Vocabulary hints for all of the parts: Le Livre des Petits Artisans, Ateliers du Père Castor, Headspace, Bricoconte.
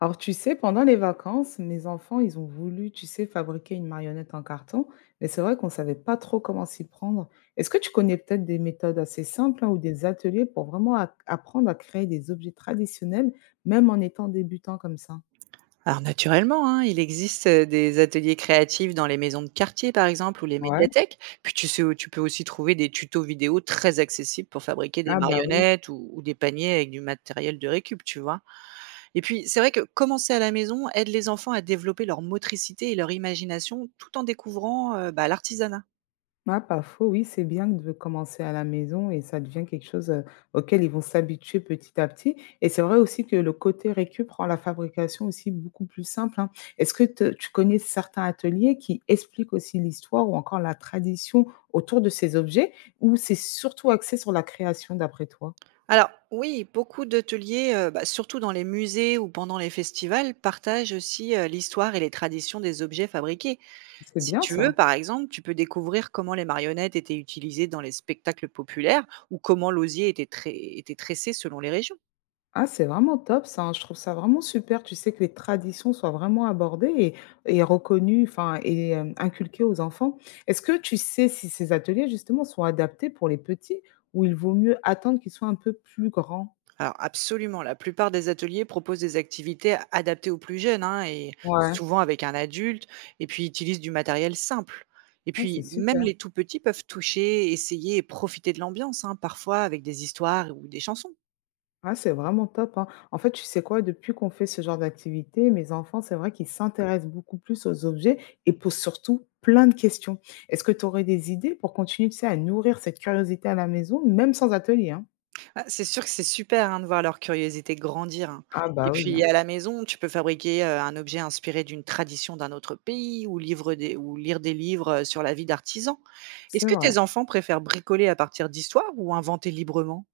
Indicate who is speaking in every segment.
Speaker 1: Alors, tu sais, pendant les vacances, mes enfants, ils ont voulu, tu sais, fabriquer une marionnette en carton, mais c'est vrai qu'on ne savait pas trop comment s'y prendre. Est-ce que tu connais peut-être des méthodes assez simples hein, ou des ateliers pour vraiment apprendre à créer des objets traditionnels, même en étant débutant comme ça?
Speaker 2: Alors naturellement, hein, il existe, des ateliers créatifs dans les maisons de quartier, par exemple, ou les
Speaker 1: Ouais.
Speaker 2: médiathèques. Puis tu sais, tu peux aussi trouver des tutos vidéo très accessibles pour fabriquer des
Speaker 1: Ah bah oui.
Speaker 2: marionnettes ou des paniers avec du matériel de récup, tu vois? Et puis, c'est vrai que commencer à la maison aide les enfants à développer leur motricité et leur imagination tout en découvrant, bah, l'artisanat.
Speaker 1: Ah, pas faux, oui, c'est bien de commencer à la maison et ça devient quelque chose auquel ils vont s'habituer petit à petit. Et c'est vrai aussi que le côté récup rend la fabrication aussi beaucoup plus simple, hein. Est-ce que tu connais certains ateliers qui expliquent aussi l'histoire ou encore la tradition autour de ces objets ou c'est surtout axé sur la création d'après toi?
Speaker 2: Alors oui, beaucoup d'ateliers, bah, surtout dans les musées ou pendant les festivals, partagent aussi, l'histoire et les traditions des objets fabriqués.
Speaker 1: C'est
Speaker 2: Si
Speaker 1: bien
Speaker 2: tu veux,
Speaker 1: ça.
Speaker 2: par exemple, tu peux découvrir comment les marionnettes étaient utilisées dans les spectacles populaires ou comment l'osier était, était tressé selon les régions.
Speaker 1: Ah, c'est vraiment top ça, hein. Je trouve ça vraiment super, tu sais, que les traditions soient vraiment abordées et reconnues, enfin, et inculquées aux enfants. Est-ce que tu sais si ces ateliers, justement, sont adaptés pour les petits ou il vaut mieux attendre qu'ils soient un peu plus grands?
Speaker 2: Alors absolument, la plupart des ateliers proposent des activités adaptées aux plus jeunes hein, et
Speaker 1: Ouais.
Speaker 2: souvent avec un adulte et puis utilisent du matériel simple. Et
Speaker 1: Ah, c'est
Speaker 2: puis même
Speaker 1: super.
Speaker 2: les tout petits peuvent toucher, essayer et profiter de l'ambiance, hein, parfois avec des histoires ou des chansons.
Speaker 1: Ah, c'est vraiment top, hein. En fait, tu sais quoi? Depuis qu'on fait ce genre d'activité, mes enfants, c'est vrai qu'ils s'intéressent beaucoup plus aux objets et posent surtout plein de questions. Est-ce que tu aurais des idées pour continuer, tu sais, à nourrir cette curiosité à la maison, même sans atelier, hein?
Speaker 2: Ah, c'est sûr que c'est super, hein, de voir leur curiosité grandir, hein.
Speaker 1: Ah
Speaker 2: Et
Speaker 1: bah oui,
Speaker 2: puis
Speaker 1: hein,
Speaker 2: à la maison, tu peux fabriquer, un objet inspiré d'une tradition d'un autre pays ou lire des livres, sur la vie d'artisans. Est-ce
Speaker 1: c'est
Speaker 2: que
Speaker 1: vrai.
Speaker 2: tes enfants préfèrent bricoler à partir d'histoires ou inventer librement?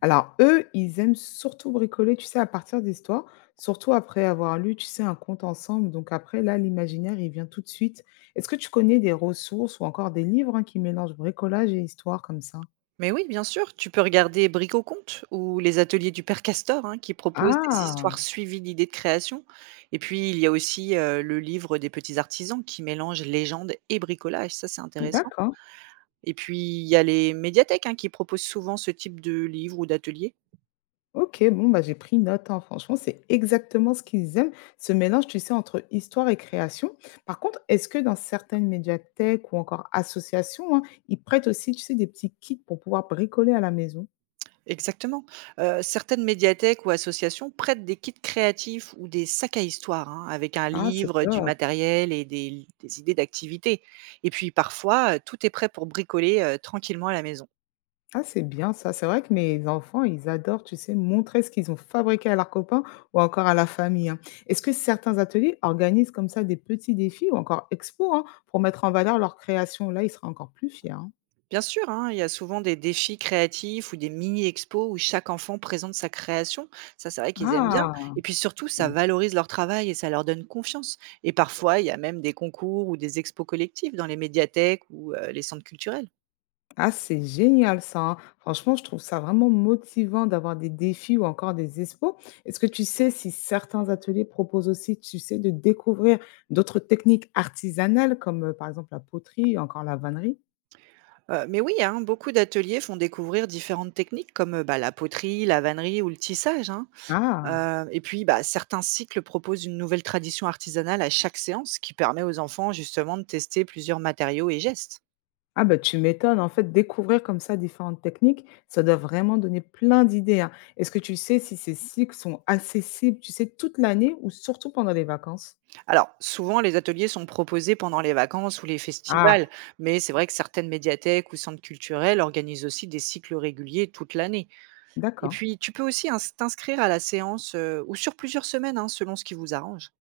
Speaker 1: Alors eux, ils aiment surtout bricoler, tu sais, à partir d'histoires, surtout après avoir lu, tu sais, un conte ensemble. Donc après, là, l'imaginaire, il vient tout de suite. Est-ce que tu connais des ressources ou encore des livres hein, qui mélangent bricolage et histoire comme ça?
Speaker 2: Mais oui, bien sûr, tu peux regarder Bricoconte ou les ateliers du père Castor, hein, qui proposent des histoires
Speaker 1: Ah,
Speaker 2: suivies d'idées de création. Et puis, il y a aussi le livre des petits artisans qui mélange légende et bricolage, ça c'est intéressant.
Speaker 1: d'accord.
Speaker 2: Et puis, il y a les médiathèques hein, qui proposent souvent ce type de livre ou d'atelier.
Speaker 1: Ok, bon, bah, j'ai pris note, hein. Franchement, c'est exactement ce qu'ils aiment, ce mélange, tu sais, entre histoire et création. Par contre, est-ce que dans certaines médiathèques ou encore associations, hein, ils prêtent aussi, tu sais, des petits kits pour pouvoir bricoler à la maison?
Speaker 2: Exactement. Certaines médiathèques ou associations prêtent des kits créatifs ou des sacs à histoire, hein, avec un
Speaker 1: Ah c'est
Speaker 2: livre, du
Speaker 1: top.
Speaker 2: matériel et des idées d'activités. Et puis parfois, tout est prêt pour bricoler, tranquillement à la maison.
Speaker 1: Ah c'est bien ça. C'est vrai que mes enfants, ils adorent, tu sais, montrer ce qu'ils ont fabriqué à leurs copains ou encore à la famille, hein. Est-ce que certains ateliers organisent comme ça des petits défis ou encore expos, hein, pour mettre en valeur leur création? Là, ils seraient encore plus fiers, hein.
Speaker 2: Bien sûr, hein, il y a souvent des défis créatifs ou des mini-expos où chaque enfant présente sa création. Ça, c'est vrai qu'ils aiment bien.
Speaker 1: Ah!
Speaker 2: Et puis surtout, ça valorise leur travail et ça leur donne confiance. Et parfois, il y a même des concours ou des expos collectives dans les médiathèques ou, les centres culturels.
Speaker 1: Ah c'est génial ça, hein. Franchement, je trouve ça vraiment motivant d'avoir des défis ou encore des expos. Est-ce que tu sais si certains ateliers proposent aussi, tu sais, de découvrir d'autres techniques artisanales comme, par exemple, la poterie ou encore la vannerie?
Speaker 2: Mais oui, hein, beaucoup d'ateliers font découvrir différentes techniques comme, bah, la poterie, la vannerie ou le tissage, hein.
Speaker 1: Ah!
Speaker 2: Et puis, bah, certains cycles proposent une nouvelle tradition artisanale à chaque séance, qui permet aux enfants justement de tester plusieurs matériaux et gestes.
Speaker 1: Ah bah, tu m'étonnes, en fait, découvrir comme ça différentes techniques, ça doit vraiment donner plein d'idées, hein. Est-ce que tu sais si ces cycles sont accessibles, tu sais, toute l'année ou surtout pendant les vacances?
Speaker 2: Alors, souvent les ateliers sont proposés pendant les vacances ou les
Speaker 1: Ah,
Speaker 2: festivals, mais c'est vrai que certaines médiathèques ou centres culturels organisent aussi des cycles réguliers toute l'année. Et
Speaker 1: d'accord.
Speaker 2: puis tu peux aussi ins t'inscrire à la séance, ou sur plusieurs semaines, hein, selon ce qui vous arrange.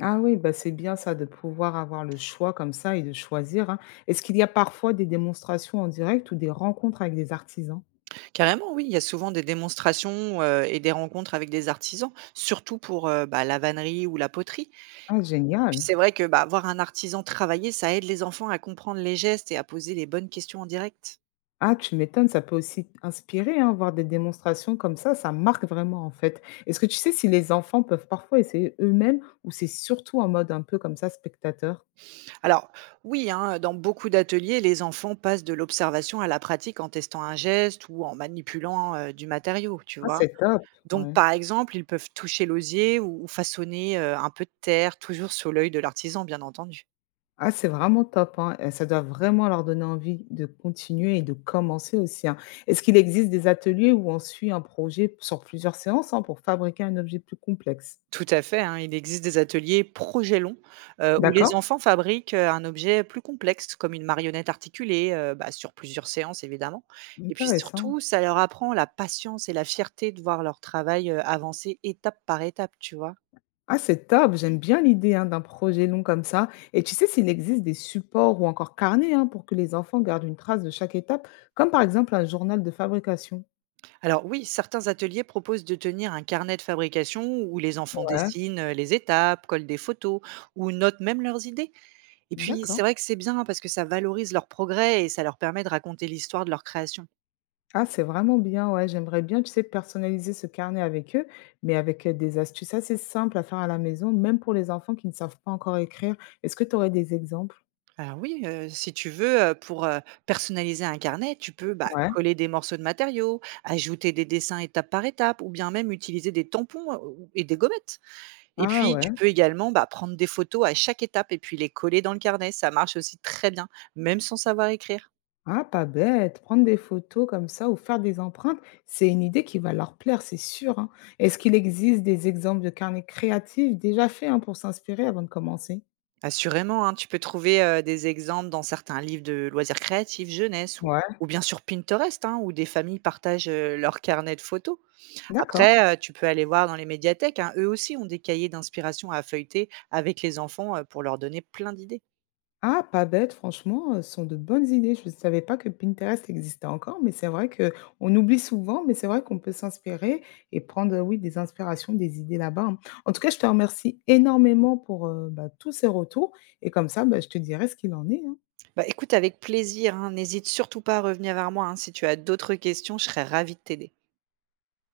Speaker 1: Ah oui, bah, c'est bien ça de pouvoir avoir le choix comme ça et de choisir, hein. Est-ce qu'il y a parfois des démonstrations en direct ou des rencontres avec des artisans?
Speaker 2: Carrément, oui, il y a souvent des démonstrations, et des rencontres avec des artisans, surtout pour, bah, la vannerie ou la poterie.
Speaker 1: Ah
Speaker 2: Puis
Speaker 1: génial!
Speaker 2: c'est vrai que, bah, voir un artisan travailler, ça aide les enfants à comprendre les gestes et à poser les bonnes questions en direct.
Speaker 1: Ah, tu m'étonnes, ça peut aussi inspirer, hein, voir des démonstrations comme ça marque vraiment en fait. Est-ce que tu sais si les enfants peuvent parfois essayer eux-mêmes ou c'est surtout en mode un peu comme ça, spectateur?
Speaker 2: Alors oui, hein, dans beaucoup d'ateliers, les enfants passent de l'observation à la pratique en testant un geste ou en manipulant, du matériau, tu
Speaker 1: Ah,
Speaker 2: vois?
Speaker 1: c'est top,
Speaker 2: Donc
Speaker 1: ouais.
Speaker 2: par exemple, ils peuvent toucher l'osier ou façonner, un peu de terre, toujours sous l'œil de l'artisan, bien entendu.
Speaker 1: Ah, c'est vraiment top, hein, et ça doit vraiment leur donner envie de continuer et de commencer aussi, hein. Est-ce qu'il existe des ateliers où on suit un projet sur plusieurs séances, hein, pour fabriquer un objet plus complexe?
Speaker 2: Tout à fait, hein, il existe des ateliers projets longs, où les
Speaker 1: D'accord,
Speaker 2: enfants fabriquent, un objet plus complexe comme une marionnette articulée, bah, sur plusieurs séances évidemment et puis
Speaker 1: intéressant.
Speaker 2: surtout ça leur apprend la patience et la fierté de voir leur travail, avancer étape par étape, tu vois?
Speaker 1: Ah, c'est top, j'aime bien l'idée hein, d'un projet long comme ça. Et tu sais s'il existe des supports ou encore carnets hein, pour que les enfants gardent une trace de chaque étape, comme par exemple un journal de fabrication.
Speaker 2: Alors oui, certains ateliers proposent de tenir un carnet de fabrication où les enfants
Speaker 1: Ouais.
Speaker 2: dessinent, les étapes, collent des photos ou notent même leurs idées et puis c'est
Speaker 1: D'accord.
Speaker 2: vrai que c'est bien hein, parce que ça valorise leur progrès et ça leur permet de raconter l'histoire de leur création.
Speaker 1: Ah, c'est vraiment bien, ouais. J'aimerais bien, tu sais, personnaliser ce carnet avec eux, mais avec des astuces assez simples à faire à la maison, même pour les enfants qui ne savent pas encore écrire. Est-ce que tu aurais des exemples?
Speaker 2: Alors oui, si tu veux, pour, personnaliser un carnet, tu peux, bah,
Speaker 1: Ouais.
Speaker 2: coller des morceaux de matériaux, ajouter des dessins étape par étape ou bien même utiliser des tampons, ou et des gommettes. Et
Speaker 1: Ah
Speaker 2: puis
Speaker 1: ouais.
Speaker 2: tu peux également, bah, prendre des photos à chaque étape et puis les coller dans le carnet. Ça marche aussi très bien, même sans savoir écrire.
Speaker 1: Ah, pas bête, prendre des photos comme ça ou faire des empreintes, c'est une idée qui va leur plaire, c'est sûr, hein. Est-ce qu'il existe des exemples de carnets créatifs déjà faits hein, pour s'inspirer avant de commencer?
Speaker 2: Assurément, hein, tu peux trouver, des exemples dans certains livres de loisirs créatifs, jeunesse ou
Speaker 1: Ouais.
Speaker 2: ou bien sur Pinterest, hein, où des familles partagent, leurs carnets de photos.
Speaker 1: D'accord.
Speaker 2: Après, tu peux aller voir dans les médiathèques, hein, eux aussi ont des cahiers d'inspiration à feuilleter avec les enfants, pour leur donner plein d'idées.
Speaker 1: Ah, pas bête, franchement, ce sont de bonnes idées. Je ne savais pas que Pinterest existait encore, mais c'est vrai que on oublie souvent, mais c'est vrai qu'on peut s'inspirer et prendre, oui, des inspirations, des idées là-bas, hein. En tout cas, je te remercie énormément pour bah, tous ces retours et comme ça, bah, je te dirai ce qu'il en est, hein.
Speaker 2: Bah, écoute avec plaisir, hein, n'hésite surtout pas à revenir vers moi, hein, si tu as d'autres questions, je serais ravie de t'aider.